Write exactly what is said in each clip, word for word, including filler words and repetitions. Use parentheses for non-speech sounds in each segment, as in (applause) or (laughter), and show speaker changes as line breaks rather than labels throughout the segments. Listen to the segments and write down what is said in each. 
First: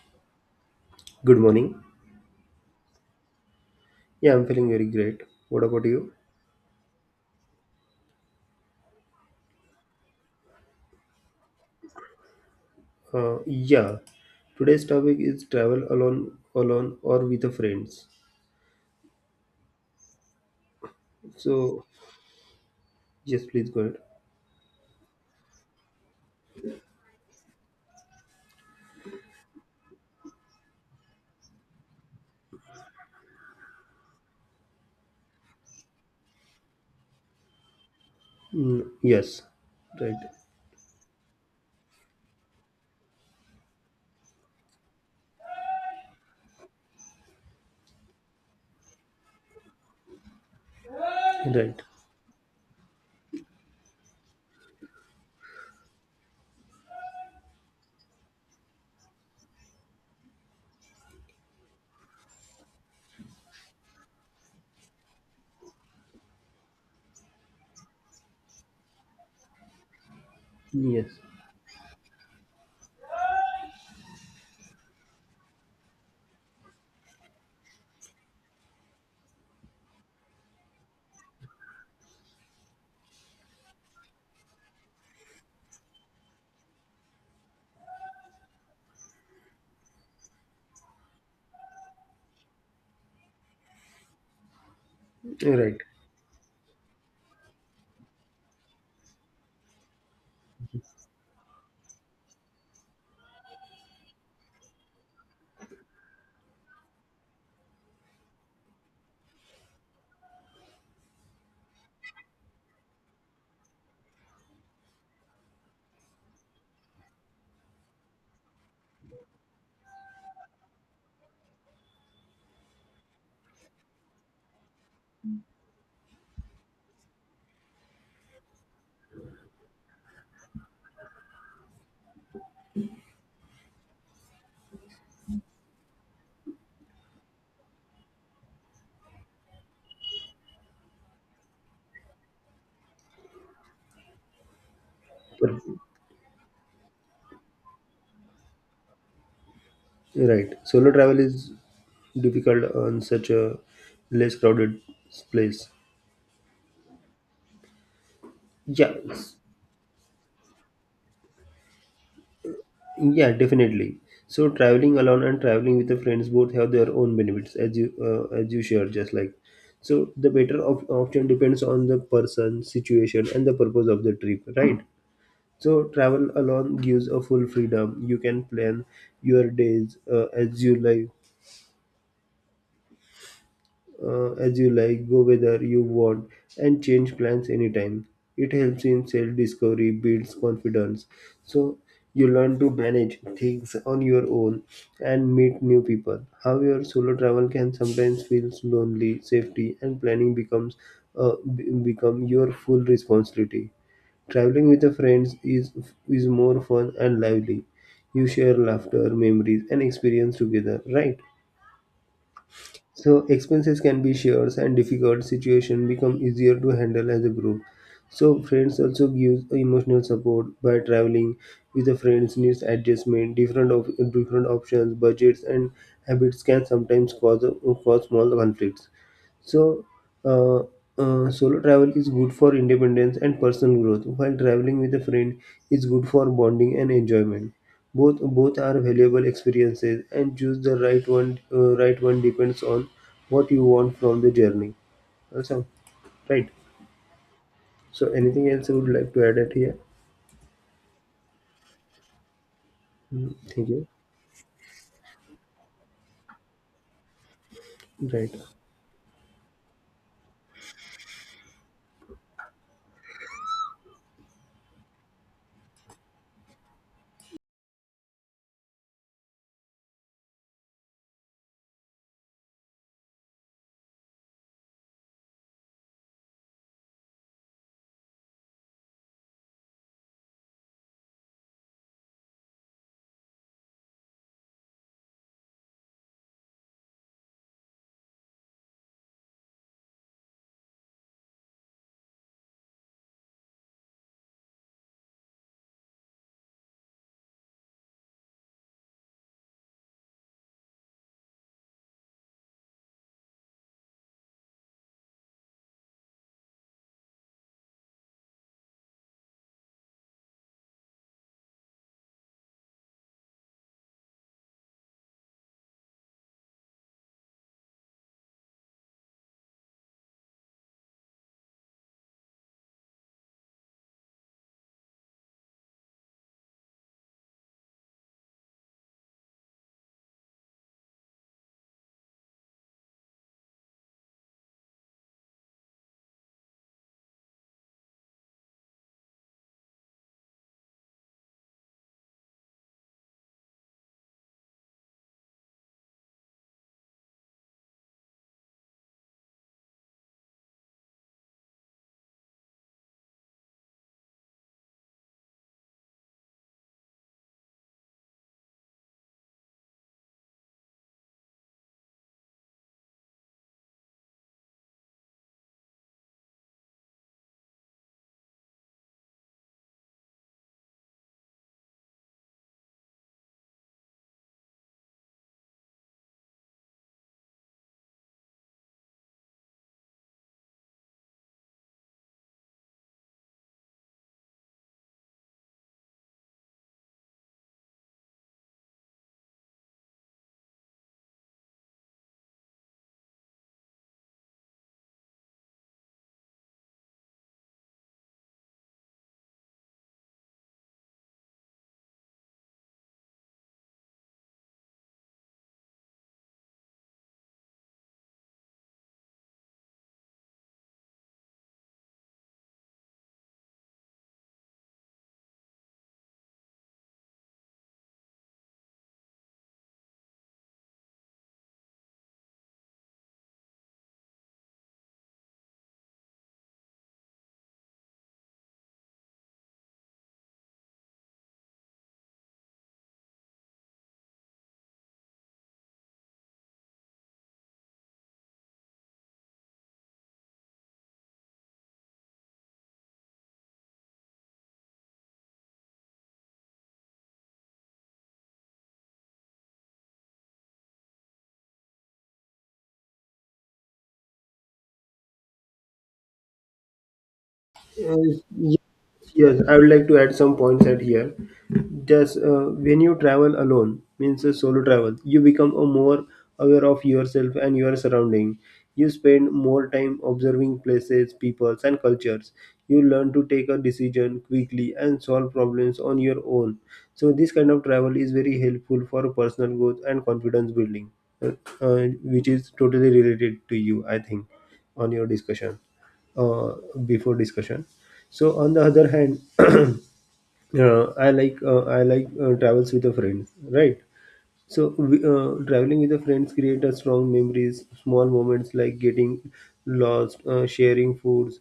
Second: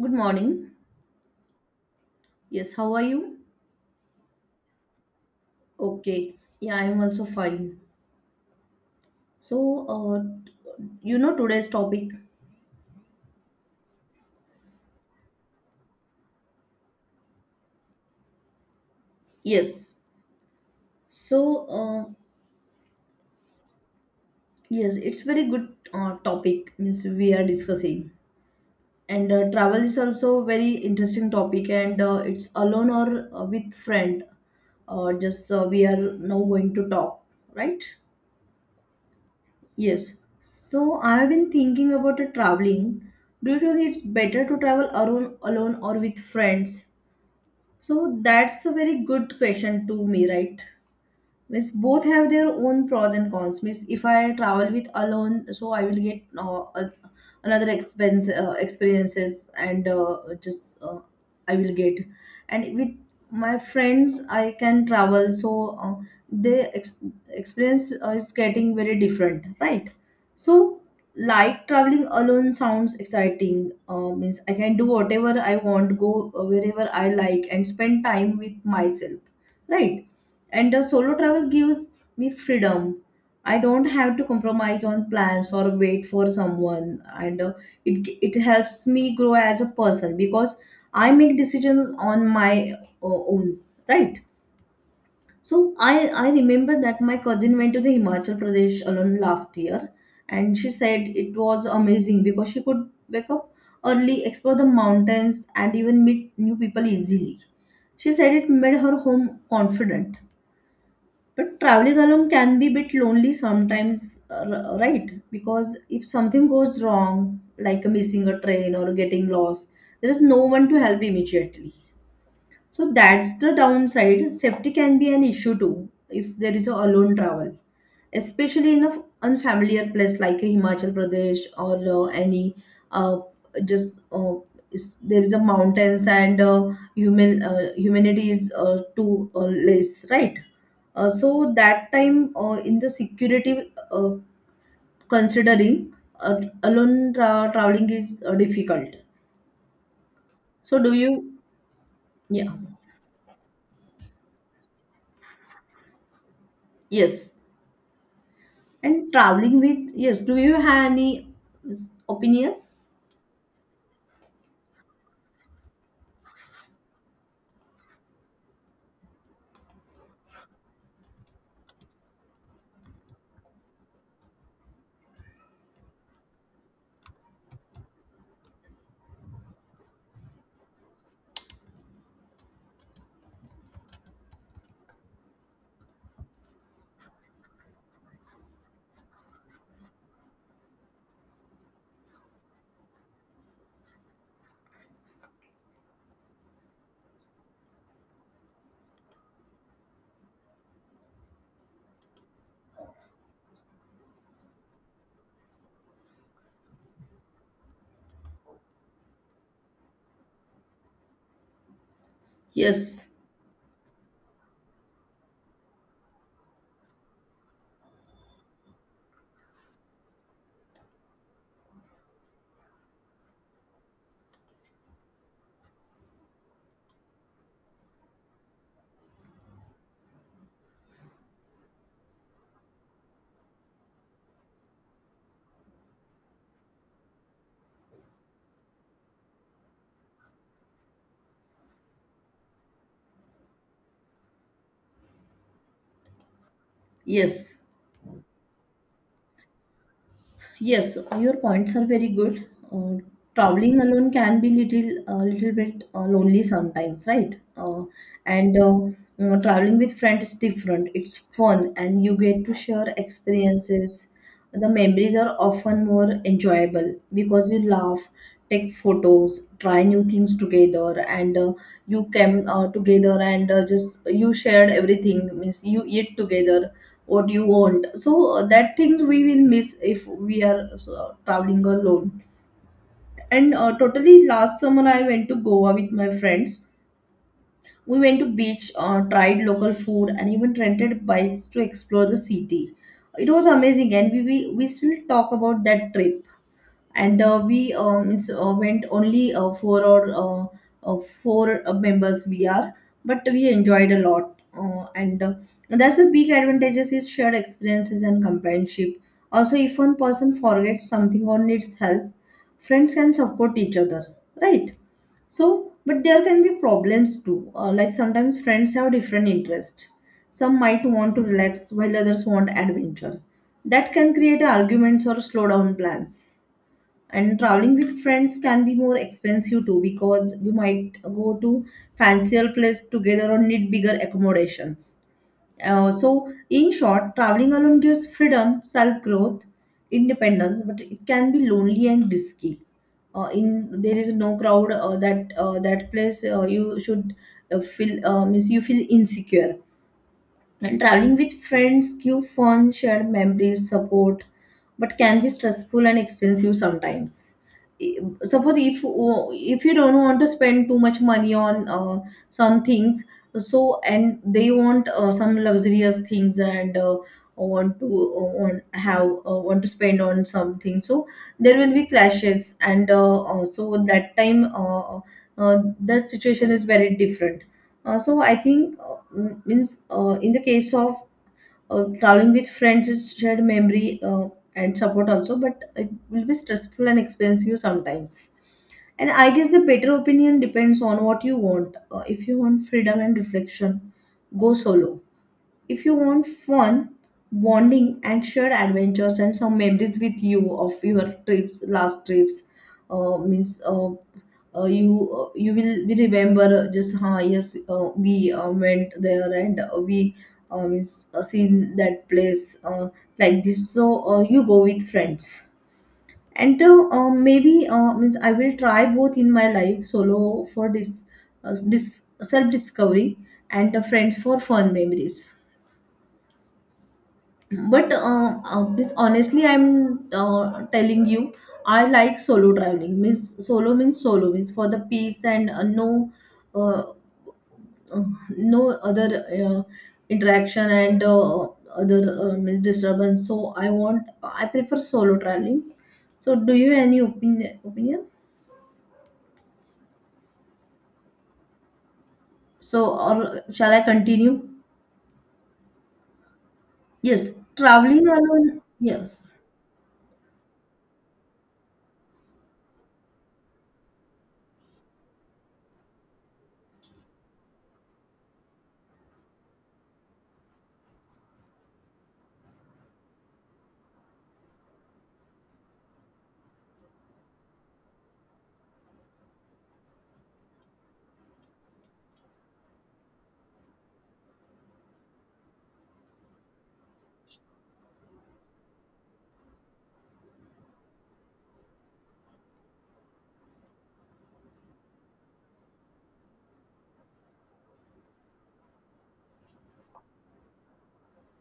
Good morning.
Good morning.
Yes, how are you?
Yeah, I'm feeling very great. What about you?
Okay. Yeah, I'm also fine. So, uh, you know today's topic?
Uh, yeah, Today's topic is travel alone, alone or with the friends.
Yes. So,
So,
uh,
yes, please go ahead.
yes, it's very good uh, topic means we are discussing. And uh, travel is also very interesting topic and uh, it's alone or uh, with friend. Uh, just uh, We are now going to talk, right?
Mm, yes,
Yes.
right,
So I've been thinking about a traveling. Do you think it's better to travel alone, alone or with friends? So that's a very good question to me, right? Means
right,
both have their own pros and cons. Means if I travel with alone, so I will get uh, a- another expense uh, experiences and uh, just uh, I will get. And with my friends I can travel, so uh, the ex- experience uh, is getting very different, right? So
yes,
like traveling alone sounds exciting. Uh, means I can do whatever I want, go uh, wherever I like and spend time with myself, right? And the solo travel gives me freedom. I don't have to compromise on plans or wait for someone, and uh, it it helps me grow as a person because I make decisions on my uh, own, right? So
right,
I I remember that my cousin went to the Himachal Pradesh alone last year, and she said it was amazing because she could wake up early, explore the mountains, and even meet new people easily. She said it made her home confident, but traveling alone can be a bit lonely sometimes, uh, r- right? Because if something goes wrong, like missing a train or getting lost, there is no one to help immediately. So that's the downside. Safety can be an issue too if there is a alone travel, especially in an unfamiliar place like a Himachal Pradesh or uh, any uh, just uh, is- there is a mountains and uh, human uh, humanity is uh, too uh, less, right? Uh, so that time uh, in the security, uh, considering uh, alone tra- traveling is uh, difficult.
right.
So
Solo
do
travel
you?
is
Yeah.
difficult on such a less crowded place.
Yes.
Yeah,
And traveling with, yes, do you have any s- opinion?
yeah, definitely. So traveling alone and traveling with the friends both have their own benefits, as you uh, as you shared, just like. So the better of option depends on the person, situation, and the purpose of the trip, right? So travel alone gives a full freedom. You can plan your days uh, as you like uh, as you like, go whether you want, and change plans anytime. It helps in self discovery, builds confidence. So, you learn to manage things on your own and meet new people. However, solo travel can sometimes feel lonely, safety, and planning becomes uh, be- become your full responsibility. Traveling with a friends is is more fun and lively. You share laughter, memories, and experience together, right?
Yes,
So expenses can be shared, and difficult situation become easier to handle as a group. So friends also gives emotional support by traveling with the friends needs adjustment, different of different options, budgets and habits can sometimes cause cause small conflicts. So, uh, uh, Solo travel is good for independence and personal growth, while traveling with a friend is good for bonding and enjoyment. Both both are valuable experiences, and choose the right one. Uh, right one depends on what you want from the journey. Awesome, right?
yes,
So, anything else you would like to add at here?
yes. Your points are very good. Uh,
Mm, thank
Traveling
you.
alone can be little, a little bit uh, lonely sometimes, right? Uh,
Right.
and uh, You know, traveling with friends is different. It's fun, and you get to share experiences. The memories are often more enjoyable because you laugh, take photos, try new things together. And uh, you came uh, together and uh, just you shared everything. Means you eat together what you want. So uh, that things we will miss if we are uh, so, traveling alone. And uh, totally, last summer I went to Goa with my friends. We went to beach, uh, tried local food, and even rented bikes to explore the city. It was amazing, and we, we we still talk about that trip. And uh, we um, it's, uh, went only uh, four or uh, uh, four uh, members we are, but we enjoyed a lot. Uh, and uh, That's the big advantages is shared experiences and companionship. Also, if one person forgets something or needs help, friends can support each other, right? So but there can be problems too, uh, like sometimes friends have different interests. Some might want to relax while others want adventure. That can create arguments or slow down plans. And traveling with friends can be more expensive too, because you might go to fancier place together or need bigger accommodations. Uh, so in short, traveling alone gives freedom, self growth, independence, but it can be lonely and risky. Uh, in there is no crowd, uh, that uh, that place, uh, you should uh, feel uh, means you feel insecure. And traveling with friends give fun, shared memories, support, but can be stressful and expensive sometimes. I- Suppose if if you don't want to spend too much money on uh, some things, so, and they want uh, some luxurious things and uh, want to uh, want have uh, want to spend on something, so there will be clashes, and uh, uh, so that time, uh, uh, that situation is very different. Uh, so I think, uh, m- means uh, in the case of uh, traveling with friends is shared memory uh, and support also, but it will be stressful and expensive sometimes. And I guess the better opinion depends on what you want. Uh, if you want freedom and reflection, go solo. If you want fun, bonding, and shared adventures, and some memories with you of your trips, last trips, uh, means uh, uh, you uh, you will be remember just huh, yes, uh, we uh, went there, and uh, we uh, means uh, seen that place, uh, like this. So uh, you go with friends. And uh, uh, maybe uh, means I will try both in my life, solo for this uh, this self discovery, and uh, friends for fun memories. But uh, uh, this, honestly, I'm uh, telling you, I like solo traveling. Means solo means solo means for the peace and uh, no uh, uh, no other uh, interaction and uh, other uh, means disturbance. So I want, I prefer solo traveling. So do you have any opinion opinion? So, or shall I continue? Yes, traveling
Uh,
alone, yes,
Yes, I would like to add some points at here. Just uh, When you travel alone, means a solo travel, you become a more aware of yourself and your surrounding. You spend more time observing places, peoples, and cultures. You learn to take a decision quickly and solve problems on your own. So this kind of travel is very helpful for personal growth and confidence building, uh, uh, which is totally related to you, I think, on your discussion uh, before discussion. So on the other hand, (clears throat) uh, I like uh, I like uh, travels with a friend, right? So we, uh, traveling with the friends create a strong memories, small moments like getting lost, uh, sharing foods,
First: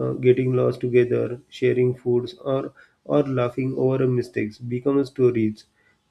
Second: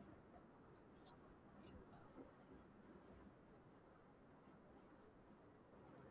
uh, getting lost together, sharing foods, or or laughing over a mistakes become stories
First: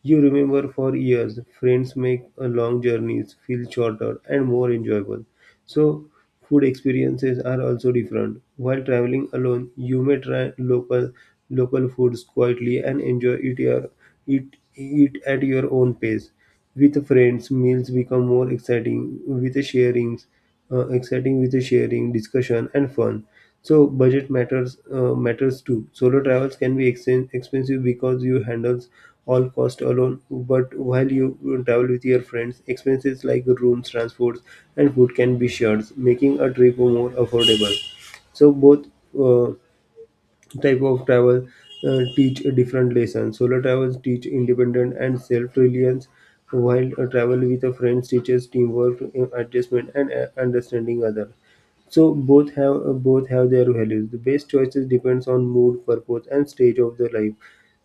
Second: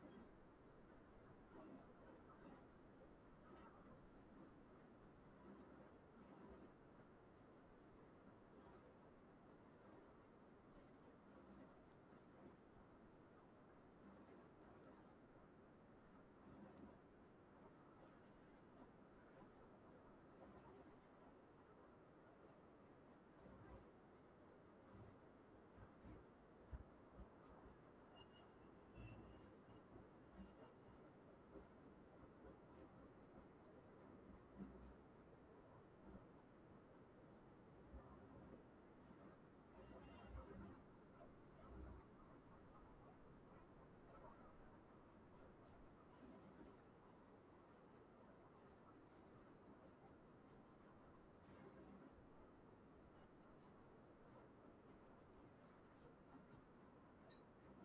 you remember for years. Friends make uh, long journeys feel shorter and more enjoyable. So food experiences are also different. While traveling alone, you may try local local foods quietly and enjoy it your it eat at your own pace. With friends, meals become more exciting with the sharings uh, exciting with the sharing, discussion, and fun. So budget matters uh, matters too. Solo travels can be exen- expensive because you handles all cost alone. But while you travel with your friends, expenses like rooms, transports, and food can be shared, making a trip more affordable. So both. Uh, Type of travel uh, teach a different lesson. Solo travels teach independence and self-reliance, while a travel with a friend teaches teamwork, uh, adjustment, and uh, understanding other. So both have uh, both have their values. The best choices depends on mood, purpose, and stage of the life.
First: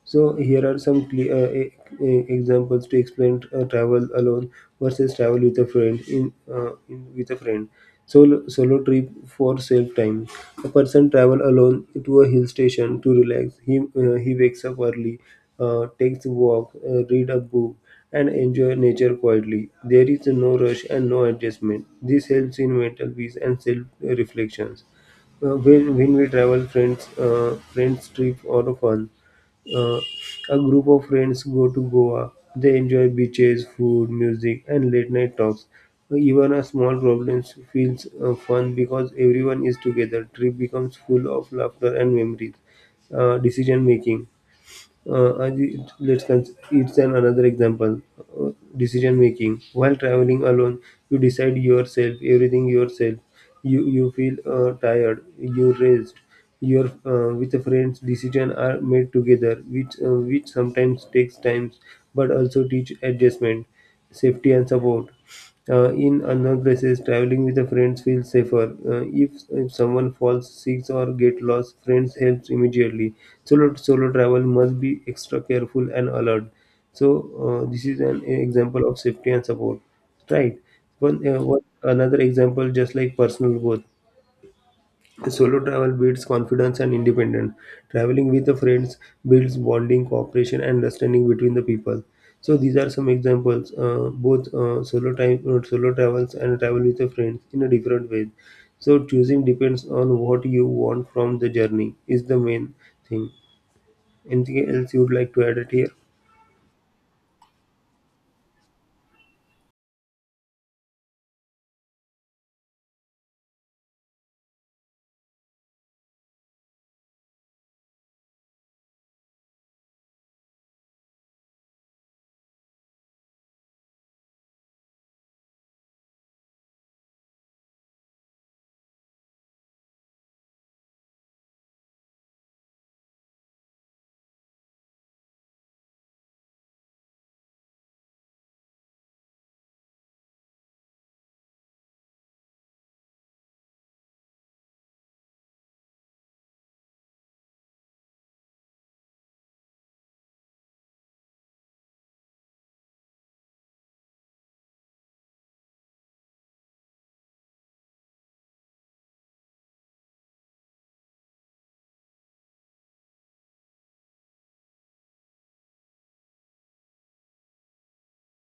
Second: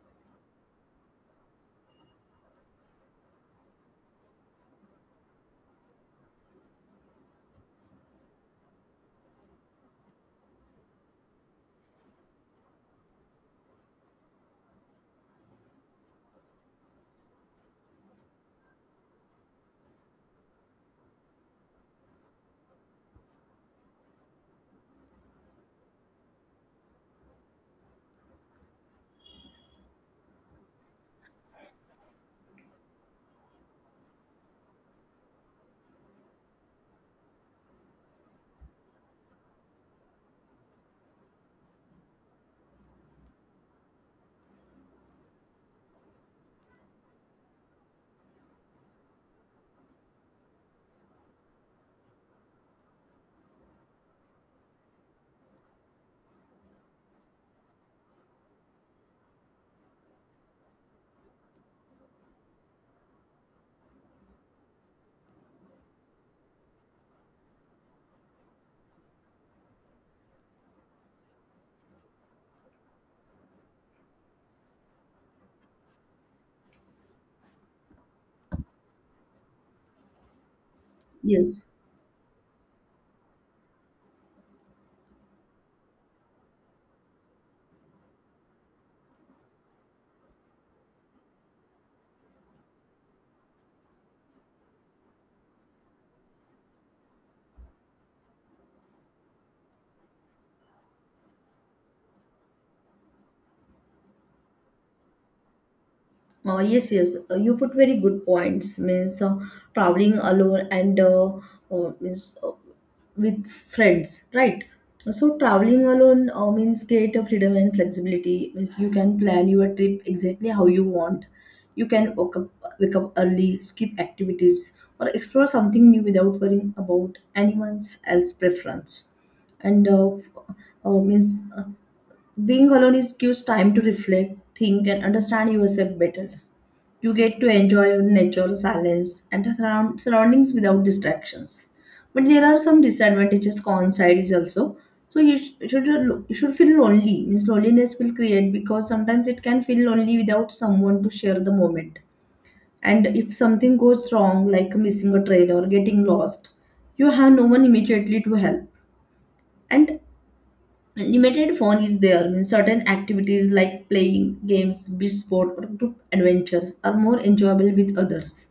So here are some cle- uh, e- e- examples to explain uh, travel alone versus travel with a friend. In, uh, in with a friend, solo solo trip for self time. A person travel alone to a hill station to relax. He uh, he wakes up early, uh, takes a walk, uh, read a book, and enjoy nature quietly. There is no rush and no adjustment. This helps in mental peace and self reflections. Uh, when when we travel, friends uh, friends trip or fun. Uh, a group of friends go to Goa. They enjoy beaches, food, music, and late night talks. Even a small problem feels uh, fun because everyone is together. Trip becomes full of laughter and memories. Uh, decision making. Uh, and it- let's cons- It's an another example. Uh, Decision making while traveling alone, you decide yourself, everything yourself. You you feel uh, tired, you rest. Your uh, with the friends, decision are made together, which uh, which sometimes takes times, but also teach adjustment safety and support. Uh, in unknown places, traveling with a friend feels safer. Uh, if, if someone falls sick or get lost, friends helps immediately. Solo solo travel must be extra careful and alert. So uh, this is an example of safety and support, right? One, uh, one
yes.
another example, just like personal growth. Solo travel builds confidence and independence. Traveling with the friends builds bonding, cooperation, and understanding between the people. So these are some examples. Uh, both uh, solo time, uh, solo travels, and travel with the friends in a different way. So choosing depends on what you want from the journey. Is the main thing. Anything else you would like to add it here?
Uh, yes, yes. Uh, you put very good points. Means uh, traveling alone, and uh, uh, means uh, with friends, right? So traveling alone uh, means create a freedom and flexibility. Means you can plan your trip exactly how you want. You can wake up, wake up early, skip activities, or explore something new without worrying about anyone else's preference. And uh, f- uh, means uh, being alone is gives time to reflect, think, and understand yourself better. You get to enjoy nature, silence, and the surround- surroundings without distractions. But there are some disadvantages, cons is also. So you sh- should you should feel lonely. Means loneliness will create because sometimes it can feel lonely without someone to share the moment. And if something goes wrong, like missing a train or getting lost, you have no one immediately to help. And limited phone is there. Means certain activities like playing games, beach sport, or group adventures are more enjoyable with others,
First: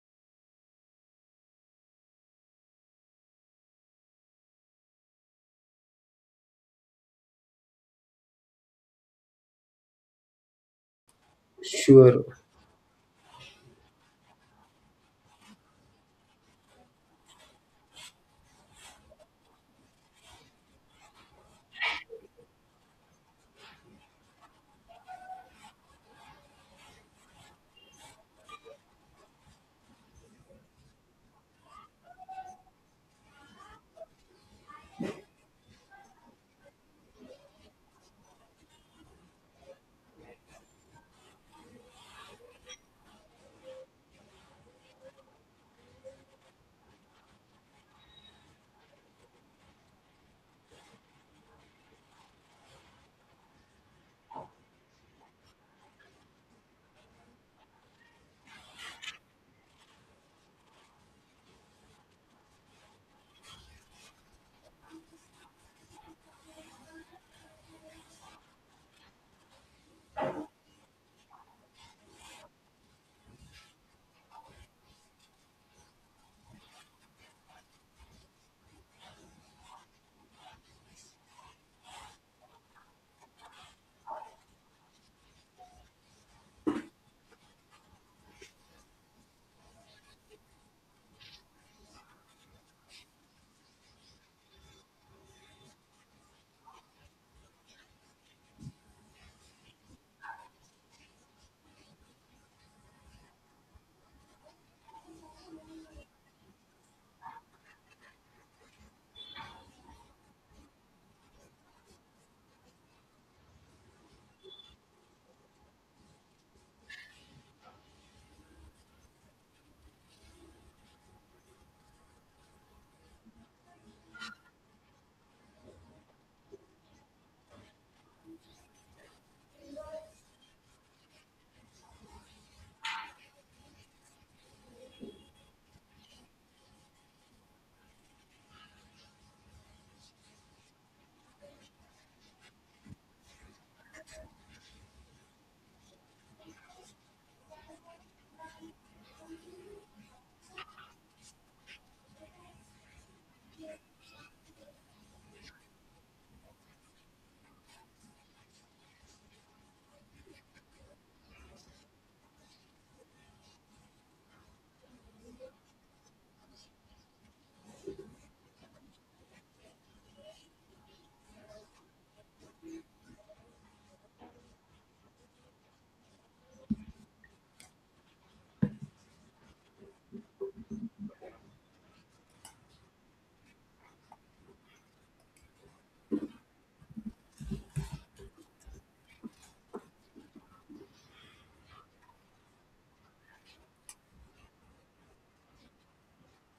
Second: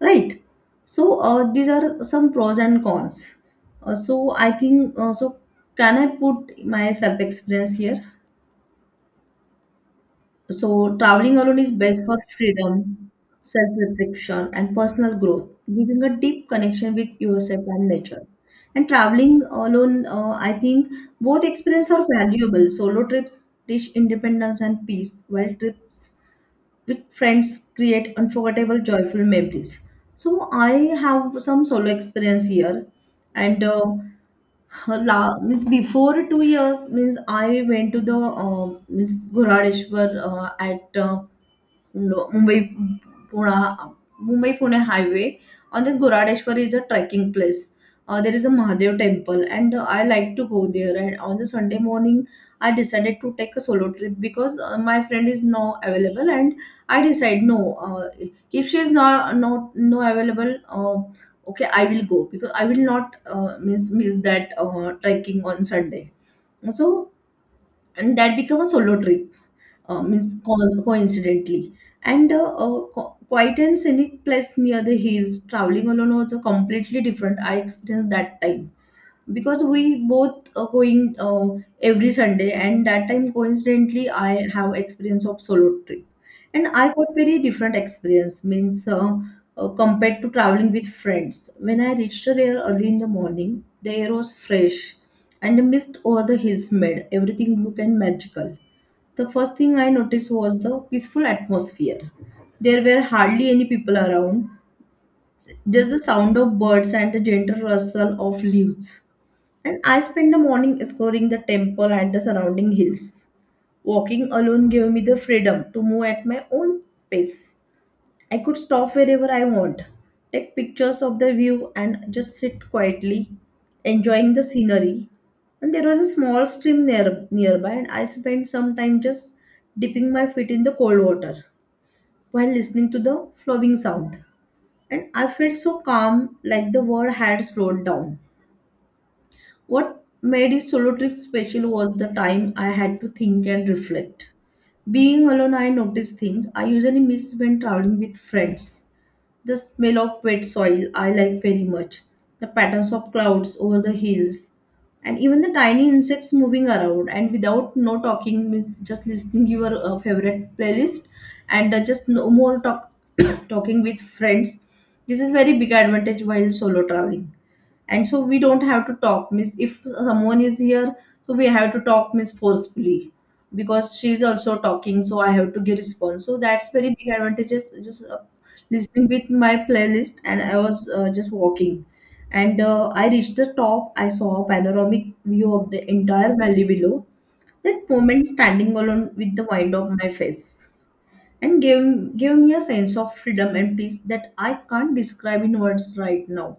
right? So uh, these are some pros and cons. Uh, so I think, uh, so can I put my self experience here? So, traveling alone is best for
Sure.
freedom, self reflection, and personal growth, giving a deep connection with yourself and nature. And traveling alone, uh, I think both experiences are valuable. Solo trips teach independence and peace, while trips with friends create unforgettable joyful memories. So I have some solo experience here. And uh, la, means before two years, means I went to the uh, means Ghuradeshwar, uh, at uh, no- Mumbai, Pune, mumbai pune highway. On the Ghuradeshwar is a trekking place. Uh, there is a Mahadev temple, and uh, I like to go there. And on the Sunday morning, I decided to take a solo trip because uh, my friend is now available. And I decide no. Uh, if she is not not no available, uh, okay, I will go, because I will not uh, miss miss that uh, trekking on Sunday. So and that become a solo trip, uh, means co- coincidentally. And uh, uh, qu- quiet and scenic place near the hills, traveling alone was a completely different. I experienced that time because we both are going uh, every Sunday, and that time coincidentally I have experience of solo trip. And I got very different experience. Means uh, uh, compared to traveling with friends, when I reached there early in the morning, the air was fresh and the mist over the hills made everything look and magical. The first thing I noticed was the peaceful atmosphere. There were hardly any people around, just the sound of birds and the gentle rustle of leaves. And I spent the morning exploring the temple and the surrounding hills. Walking alone gave me the freedom to move at my own pace. I could stop wherever I want, take pictures of the view, and just sit quietly, enjoying the scenery. And there was a small stream near, nearby, and I spent some time just dipping my feet in the cold water while listening to the flowing sound. And I felt so calm, like the world had slowed down. What made his solo trip special was the time I had to think and reflect. Being alone, I noticed things I usually miss when traveling with friends. The smell of wet soil I like very much, the patterns of clouds over the hills, and even the tiny insects moving around. And without no talking, means just listening your uh, favorite playlist, and uh, just no more talk, (coughs) talking with friends. This is very big advantage while solo traveling, and so we don't have to talk means if someone is here, so we have to talk means forcefully because she is also talking, so I have to give response. So that's very big advantages, just uh, listening with my playlist. And I was uh, just walking, and uh, I reached the top. I saw a panoramic view of the entire valley below. That moment, standing alone with the wind of my face, and gave, gave me a sense of freedom and peace that I can't describe in words right now.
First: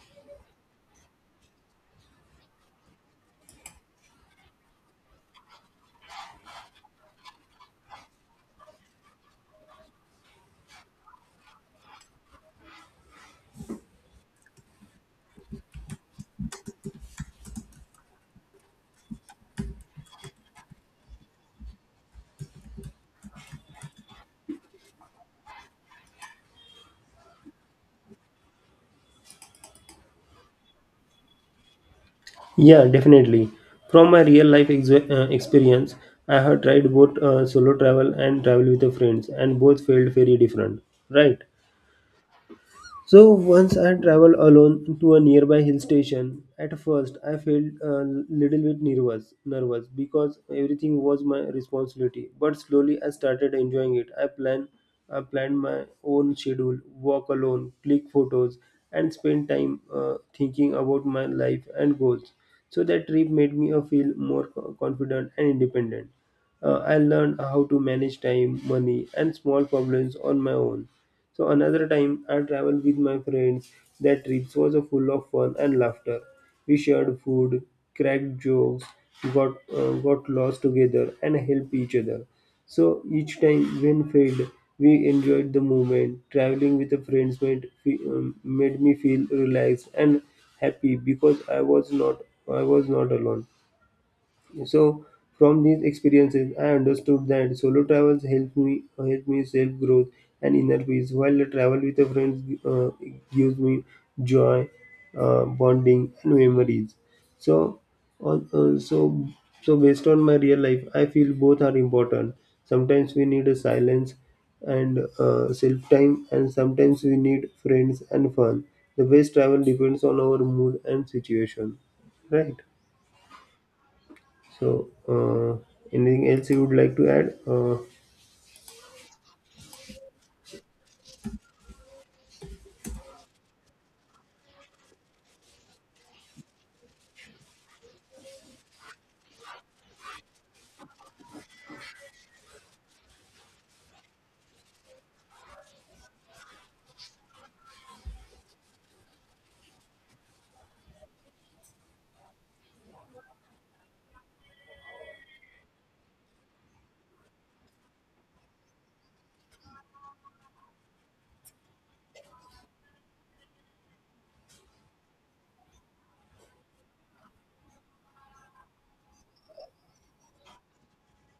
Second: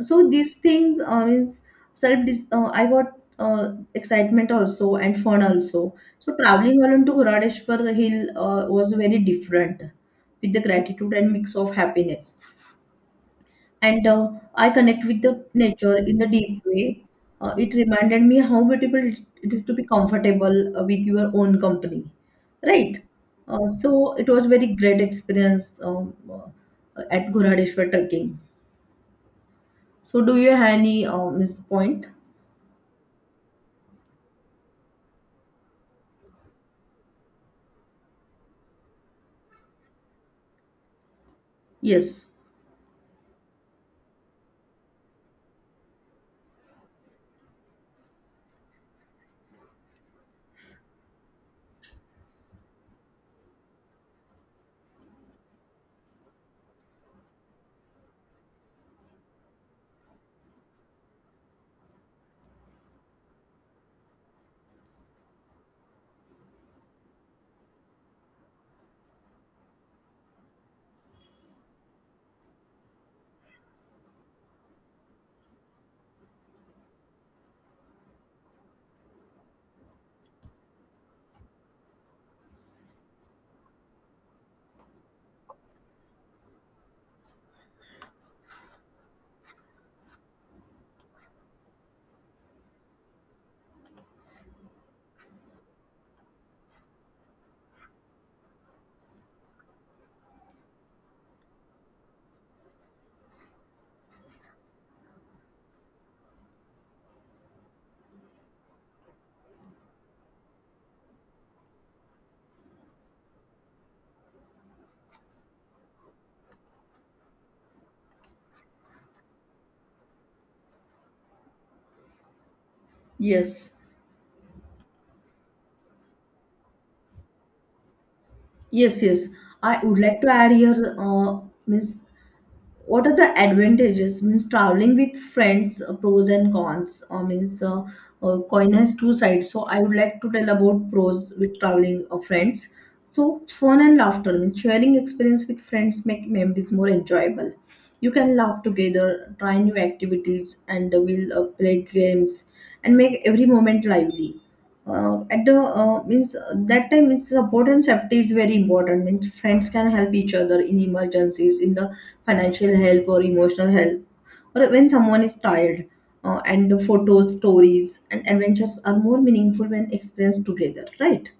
So these things um, is self dis- uh, I got uh, excitement also and fun also. So traveling alone to Goradeshwar hill uh, was very different, with the gratitude and mix of happiness. And uh, I connect with the nature in the deep way. Uh, it reminded me how beautiful it it is to be comfortable uh, with your own company, right? Uh, so it was very great experience um, uh, at Goradeshwar trekking. So do you have any um, point?
Yeah, definitely. From my real life ex- uh, experience, I have tried both uh, solo travel and travel with the friends, and both felt very different. Right?
Yes,
So once I traveled alone to a nearby hill station. At first, I felt a little bit nervous, nervous because everything was my responsibility. But slowly, I started enjoying it. I planned, I planned my own schedule, walk alone, click photos, and spend time uh, thinking about my life and goals. So that trip made me uh, feel more co- confident and independent. Uh, I learned how to manage time, money, and small problems on my own so another time I traveled with my friends. That trip was full of fun and laughter. We shared food, cracked jokes, got uh, got lost together, and helped each other. So each time when failed, we enjoyed the moment. Traveling with the friends made fe- um, made me feel relaxed and happy because I was not I was not alone. So from these experiences, I understood that solo travels help me help me self growth and inner peace, while the travel with the friends uh, gives me joy, uh, bonding, and memories. So, on- uh, so so based on my real life, I feel both are important. Sometimes we need a silence and uh, self time, and sometimes we need friends and fun. The best travel depends on our mood and situation, right?
yes,
So, uh, anything else you would like to add? Uh,
yes, yes. I would like to add here, uh, means what are the advantages? Means traveling with friends, uh, pros and cons. Or means uh, uh, coin has two sides. So I would like to tell about pros with traveling of friends. So fun and laughter. Means sharing experience with friends make memories more enjoyable. You can laugh together, try new activities, and uh, we'll uh, play games and make every moment lively. Uh, at the uh, means uh, that time, it's important. Safety is very important. Means friends can help each other in emergencies, in the financial help or emotional help or when someone is tired. Uh, and the photos, stories, and adventures are more meaningful when experienced together, right?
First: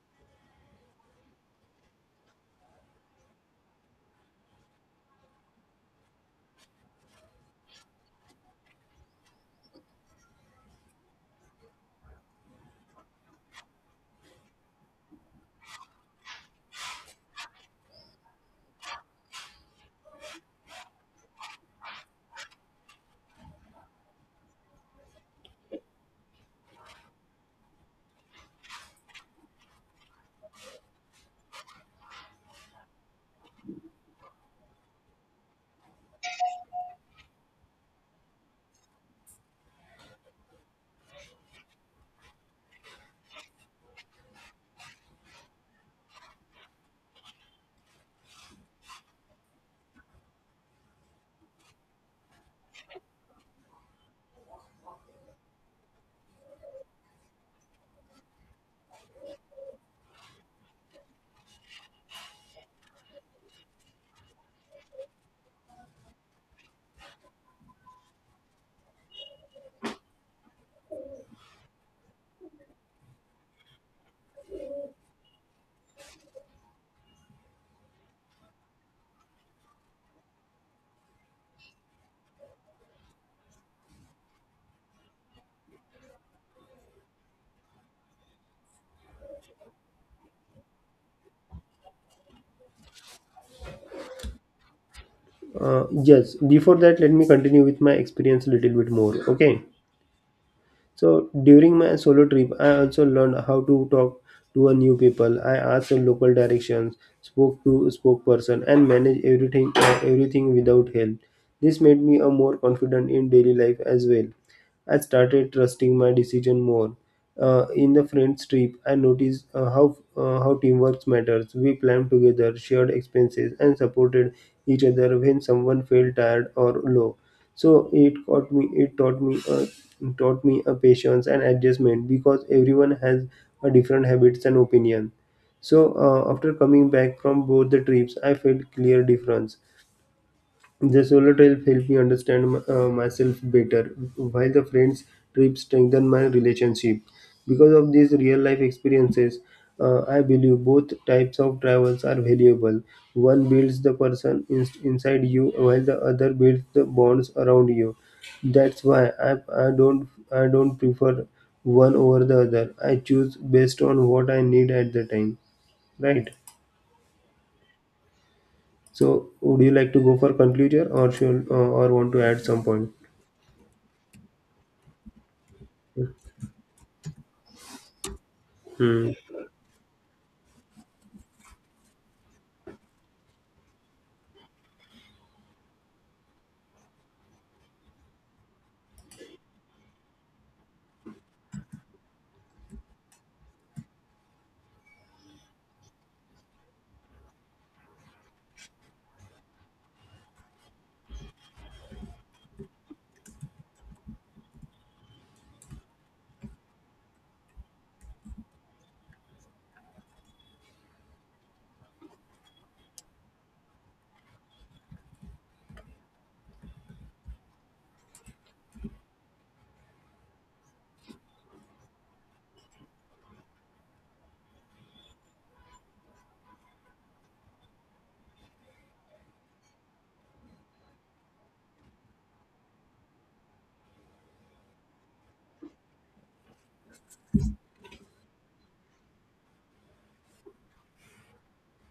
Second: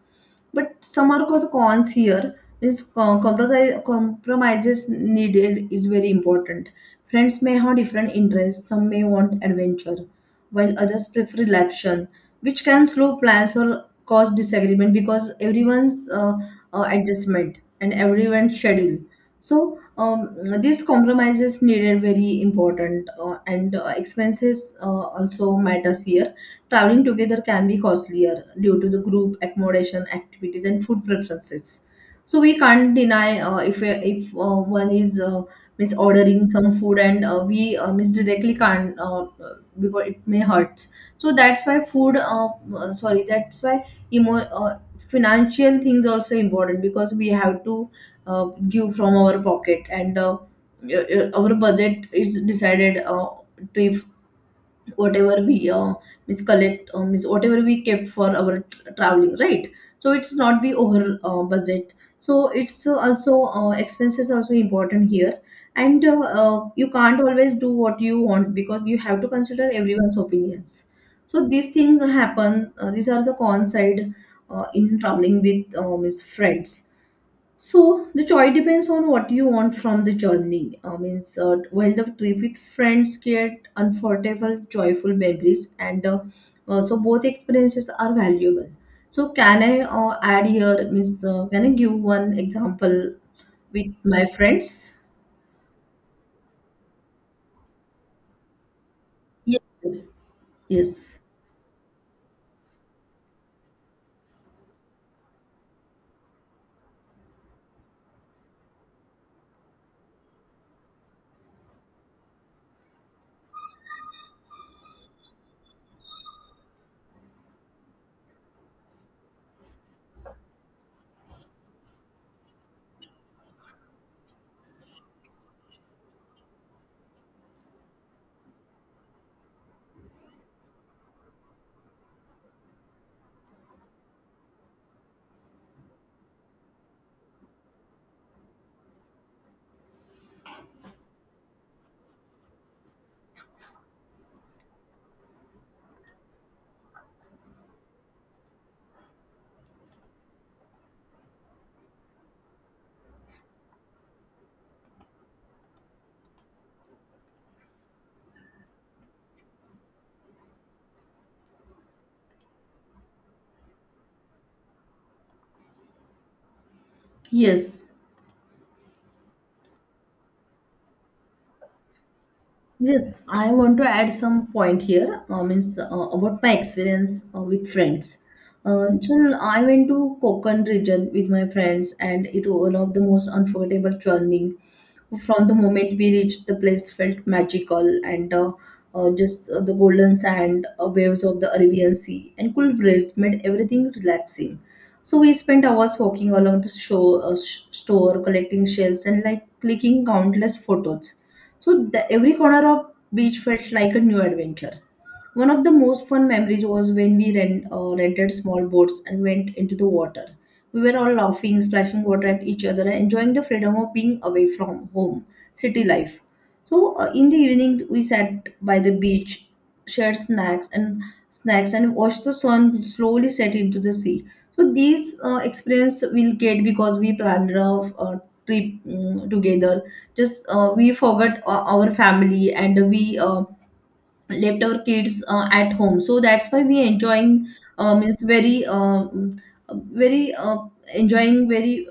But some are called cons here. This com- compromise, compromises needed is very important. Friends may have different interests. Some may want adventure, while others prefer relaxation, which can slow plans or cause disagreement because everyone's uh, uh, adjustment and everyone's schedule. So um, these compromises needed very important, uh, and uh, expenses uh, also matters here. Traveling together can be costlier due to the group accommodation, activities, and food preferences. So we can't deny uh, if uh, if uh, one is uh, miss ordering some food, and uh, we uh, miss directly can't uh, because it may hurt. So that's why food. Uh, uh, sorry, that's why emo uh, financial things also important, because we have to uh, give from our pocket, and uh, uh, uh, our budget is decided uh, trip, whatever we uh, means collect uh, means whatever we kept for our tr traveling, right? So it's not be over uh, budget. So it's uh, also uh, expenses also important here. And uh, uh, you can't always do what you want because you have to consider everyone's opinions. So these things happen. Uh, these are the con side uh, in traveling with uh, means friends. So the choice depends on what you want from the journey. I mean, uh, while the trip with friends create unforgettable, joyful memories, and uh, uh, so both experiences are valuable. So can I uh, add here? Means uh, can I give one example with my friends?
uh, yes, before that, let me continue with my experience a little bit more. Okay.
Yes, yes,
So during my solo trip, I also learned how to talk to a new people. I asked some local directions, spoke to a spokesperson, and managed everything uh, everything without help. This made me a more confident in daily life as well. I started trusting my decision more. Uh, in the friends trip, I noticed uh, how uh, how teamwork matters. We planned together, shared expenses, and supported each other when someone felt tired or low, so it taught me it taught me uh, taught me a patience and adjustment because everyone has a different habits and opinion. So uh, after coming back from both the trips I felt clear difference. The solo trip helped me understand my- uh, myself better, while the friends trip strengthened my relationship. Because of these real life experiences, uh, I believe both types of travels are valuable. One builds the person in- inside you, while the other builds the bonds around you. That's why I, I don't I don't prefer one over the other. I choose based on what I need at the time. Right.
yes.
So, would you like to go for conclusion, or should, uh, or want to add some point?
Yes, I want to add some point here, uh, means uh, about my experience uh, with friends. Uh,
Hmm.
so I went to Konkan region with my friends, and it was one of the most unforgettable journey. From the moment we reached, the place felt magical, and uh, uh, just uh, the golden sand, uh, waves of the Arabian Sea, and cool breeze made everything relaxing. So we spent hours walking along the show, uh, sh- store, collecting shells and like clicking countless photos. So the, every corner of beach felt like a new adventure. One of the most fun memories was when we rent, uh, rented small boats and went into the water. We were all laughing, splashing water at each other, and enjoying the freedom of being away from home, city life. So, uh, in the evenings, we sat by the beach, shared snacks and snacks and watch the sun slowly set into the sea. So these uh, experience we'll get because we planned a, a trip mm, together. Just uh, we forgot uh, our family, and we uh, left our kids uh, at home. So that's why we enjoying um, is very uh, mm, very uh, enjoying very,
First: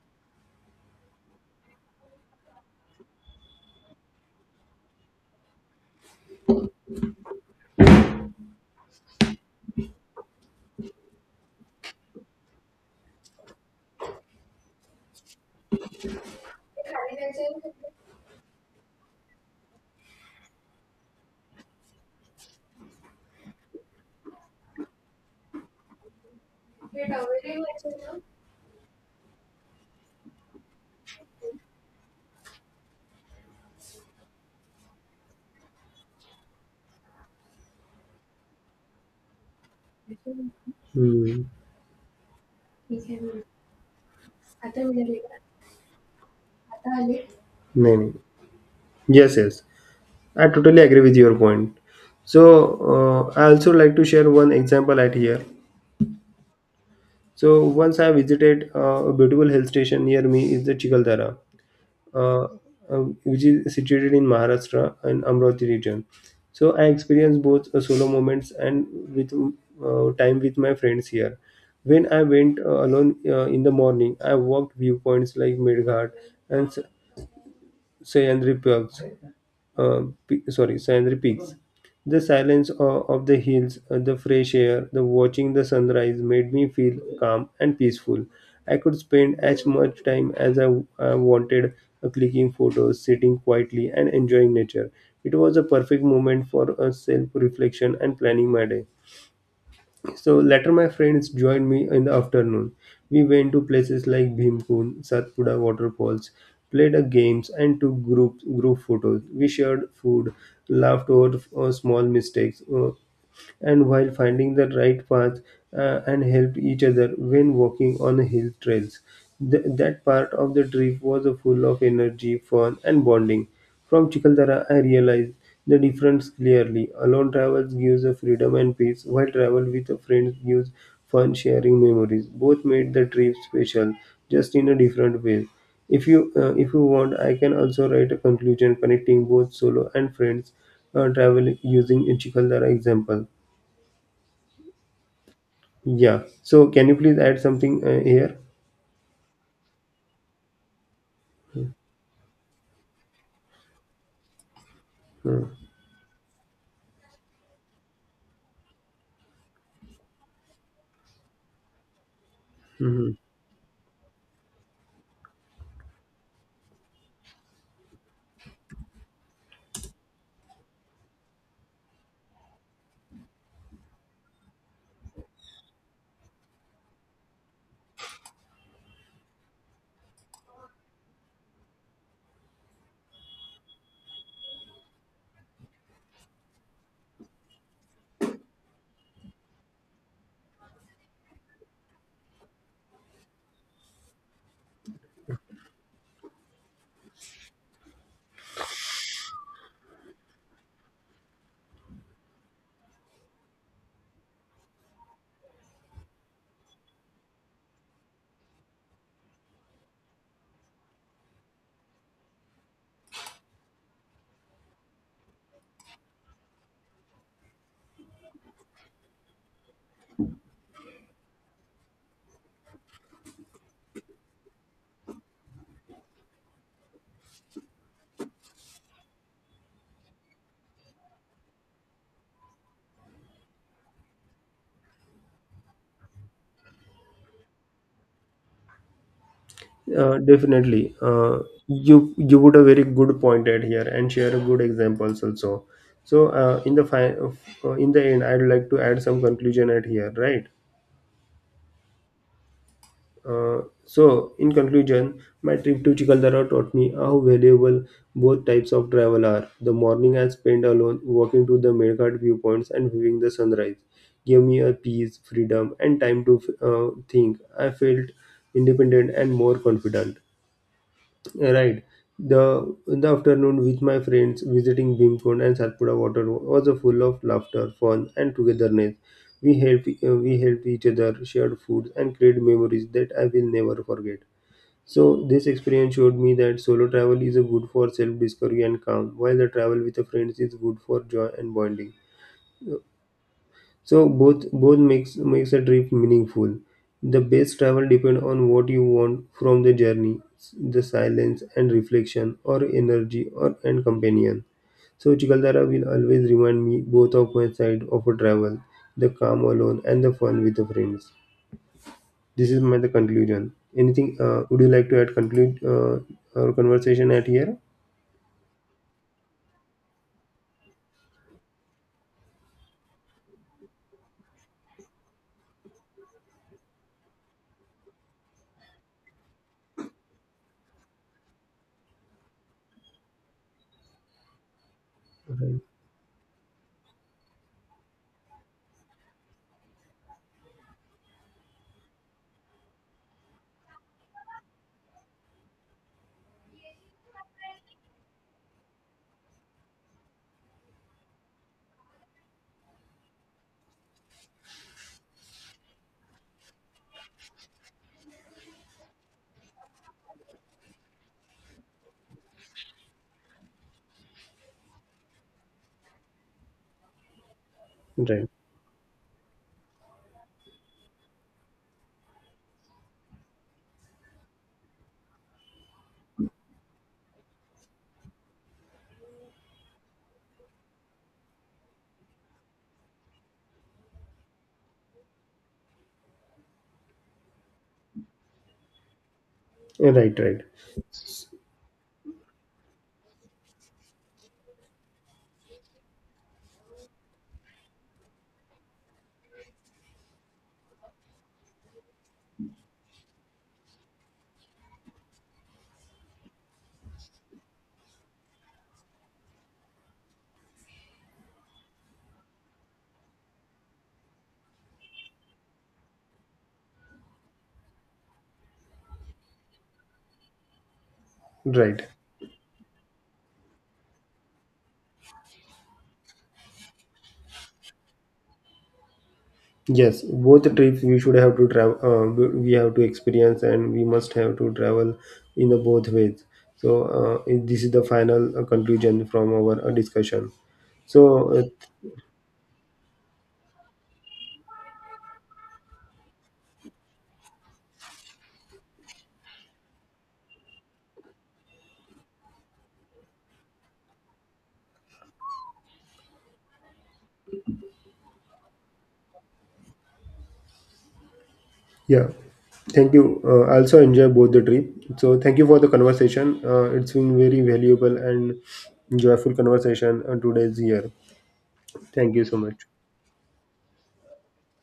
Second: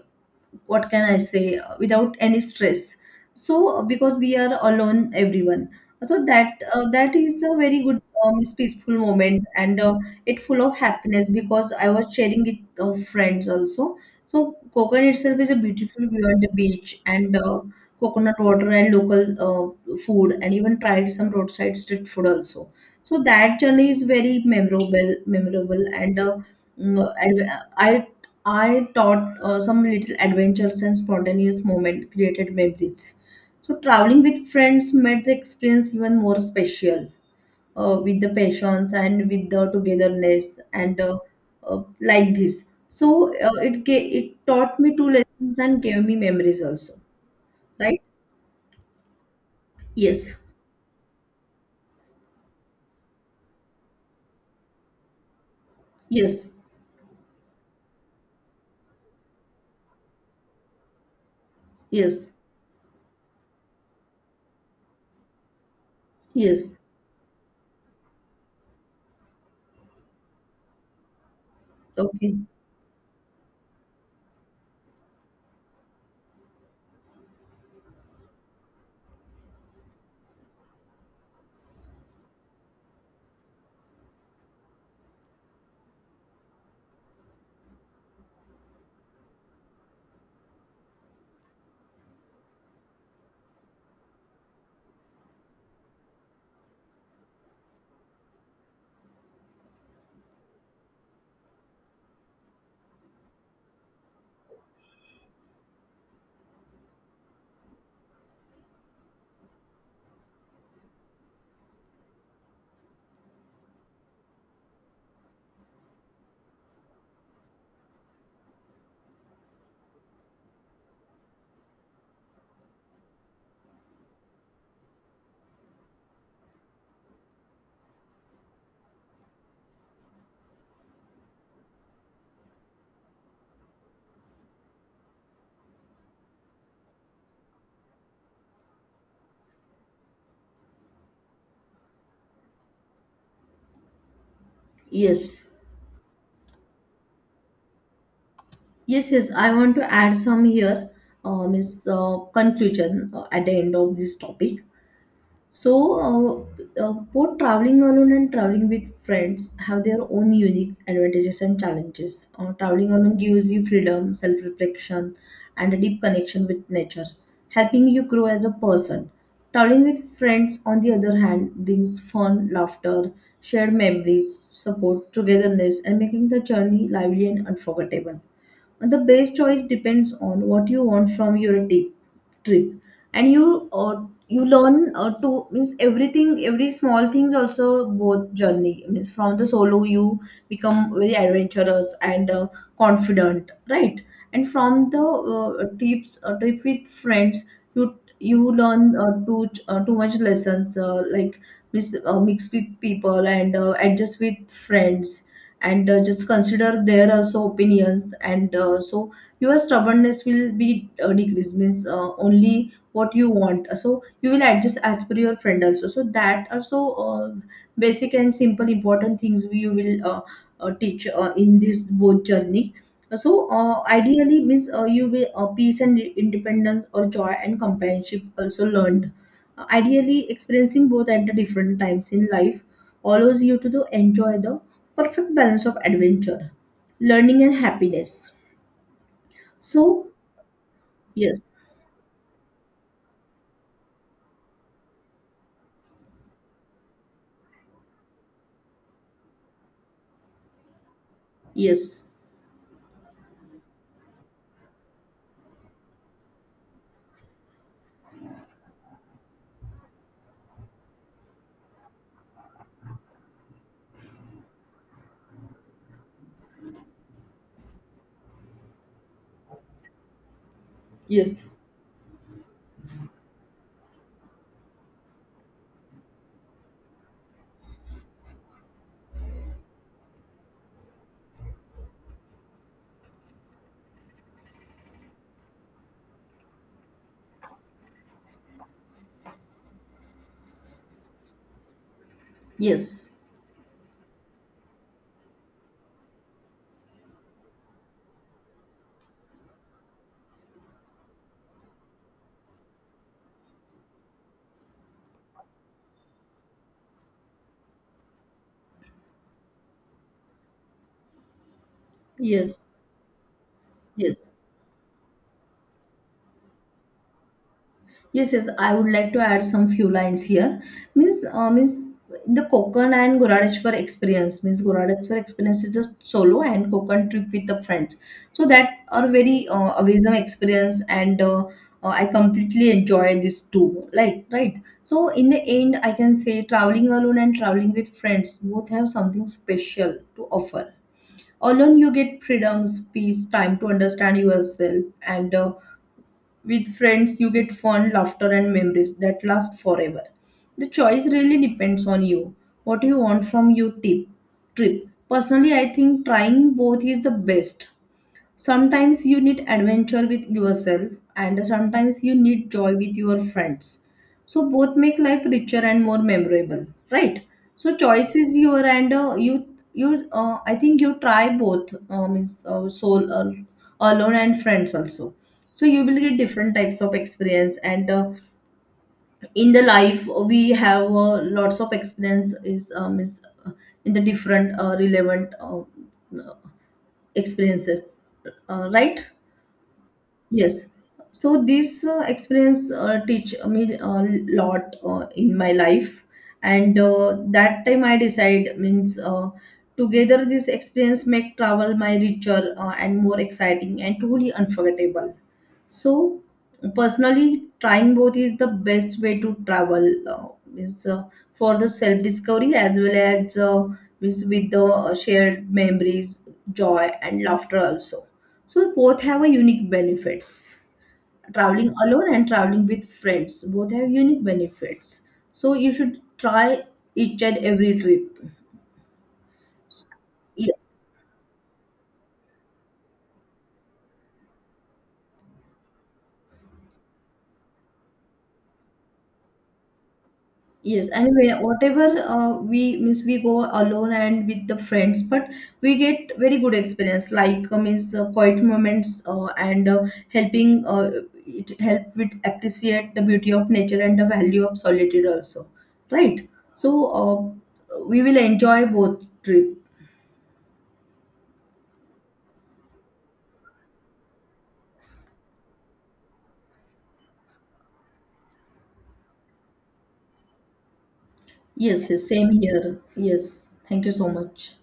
what can I say, uh, without any stress. So uh, because we are alone, everyone. So that uh, that is a very good um, peaceful moment, and uh, it full of happiness because I was sharing it uh, friends also. So coconut itself is a beautiful view on the beach, and uh, coconut water and local uh, food, and even tried some roadside street food also. So that journey is very memorable memorable and uh, mm, and uh, i I taught uh, some little adventures and spontaneous moment created memories. So traveling with friends made the experience even more special, uh, with the passions and with the togetherness and uh,
Hmm.
uh, like this. So uh, it ga- it taught me two lessons and gave me memories also,
No,
right?
no. Yes, yes.
Yes,
I totally agree with your point. So, uh, I also like to share one example at here.
yes,
So, once I visited uh, a beautiful hill station near me is the Chikaldara,
yes,
uh, uh, which is situated in Maharashtra and Amravati region. So,
yes.
I experienced both uh, solo moments and with uh, time with my friends here. When I
Okay.
went uh, alone uh, in the morning, I walked viewpoints like Midghat and S- Sahyadri Peaks, uh, pe- sorry, scenery peaks. The silence o- of the hills, uh, the fresh air, the watching the sunrise made me feel calm and peaceful. I could spend as much time as I I wanted uh, clicking photos, sitting quietly, and enjoying nature. It was a perfect moment for a self reflection and planning my day. So later, my friends joined me in the afternoon. We went to places like Bhimkund, Satpura waterfalls, played a games, and took group group photos. We shared food, laughed over uh, small mistakes. Uh, and while finding the right path uh, and helped each other when walking on hill trails. Th- that part of the trip was uh, full of energy, fun, and bonding. From Chikaldara, I realized the difference clearly. Alone travels gives a freedom and peace, while travel with a friend gives fun, sharing memories. Both made the trip special, just in a different way. If you uh, if you want, I can also write a conclusion connecting both solo and friends uh, travel using a Chikaldara example.
Yes,
Yeah. So can you please add something uh, here?
yes, yes. I want to add some here, um, is uh, conclusion uh, at the end of this topic.
Hmm.
So, uh, uh, both traveling alone and traveling with friends have their own unique advantages and challenges. Uh, traveling
Mhm.
alone gives you freedom, self reflection, and a deep connection with nature, helping you grow as a person. Traveling with friends, on the other hand, brings fun, laughter, shared memories, support, togetherness, and making the journey lively and unforgettable. And the best choice depends on what you want from your trip trip. And you uh, you learn uh, to means everything, every small things also, both journey means from the solo you become very adventurous and uh, confident, right? And from the uh, trips uh, trip with friends, you you learn uh, too uh, too much lessons uh, like mis- uh, mix with people, and uh, adjust with friends, and uh, just consider their also opinions, and uh, so your stubbornness will be uh, decreased. Means uh, only what you want, so you will adjust as per your friend also. So that also uh, basic and simple important things we you will uh, uh, teach uh, in this both journey. So uh, ideally means uh, you will uh, peace and independence or joy and companionship also learned. Uh, ideally experiencing both at the different times in life allows you to, to enjoy the perfect balance of adventure, learning, and happiness. So
Uh, definitely. Uh,
yes,
you you would a very good point at here and share a good examples also. So uh, in the fi- uh, in the end, I'd like to add some conclusion at here, right?
yes,
Uh, so, in conclusion, my trip to Chikaldara taught me how valuable both types of travel are. The morning I spent alone walking to the Melghat viewpoints and viewing the sunrise gave me a peace, freedom, and time to uh, think. I felt independent and more confident.
yes,
Right. The in the afternoon with my friends visiting Bhimkund and Satpura water was a full of laughter, fun, and togetherness. We help uh, we help each other, shared food, and create memories that I will never forget. So this experience showed me that solo travel is a good for self discovery and calm, while the travel with the friends is good for joy and bonding.
yes,
So both both makes makes a trip meaningful. The best travel depend on what you want from the journey, the silence and reflection, or energy, or and companion. So Chikaldara will always remind me both of my side of a travel, the calm alone and the fun with the friends. This is
yes,
my the conclusion. Anything
yes,
uh, would you like to add? Conclude uh, our conversation at here.
yes, yes. I would like to add some few lines here. Means, uh, means the Konkan and Goradeshwar experience. Means Goradeshwar experience is just solo and Konkan trip with the friends. So that are very uh, amazing experience, and uh, uh, I completely enjoy this too. Like, right. So in the end, I can say traveling alone and traveling with friends both have something special to offer. Alone, you get freedoms, peace, time to understand yourself, and uh, with friends you get fun, laughter, and memories that last forever. The choice really depends on you, what you want from your tip trip. Personally, I think trying both is the best. Sometimes you need adventure with yourself, and sometimes you need joy with your friends. So both make life richer and more memorable, right? So choice
Right,
is your, and uh, you you uh, I think you try both uh, means uh, soul uh, alone and friends also. So you will get different types of experience, and uh, in the life we have uh, lots of experience is um, is uh, in the different uh, relevant uh, experiences, uh, right?
right, right, right,
Yes. So this uh, experience uh, teach me a lot uh, in my life, and uh, that time I decide means uh, together this experience make travel my richer uh, and more exciting and truly unforgettable. So, personally, trying both is the best way to travel. Uh, means uh, for the self discovery as well as uh, means with the uh, shared memories, joy, and laughter also. So both have a unique benefits. Traveling
right.
alone and traveling with friends both have unique benefits. So you should try each and every trip.
Yes, both the
Yes.
trips we should have to travel. Uh, we we have to experience, and we must have to travel in the both ways. So uh, this is the final uh, conclusion from our uh, discussion.
Yes, anyway,
So uh,
whatever uh, we means we go alone and with the friends, but we get very good experience. Like uh, means uh, quiet moments, uh, and uh, helping uh, it help with appreciate the beauty of nature and the value of solitude also, right? So uh, we will enjoy both trip.
yeah, thank you. Uh, I also enjoy both the trip. So thank you for the conversation. Uh, it's been very valuable and joyful conversation uh, today's year.
Yes, yes,
Thank you
same
so much.
here. Yes, thank you so much.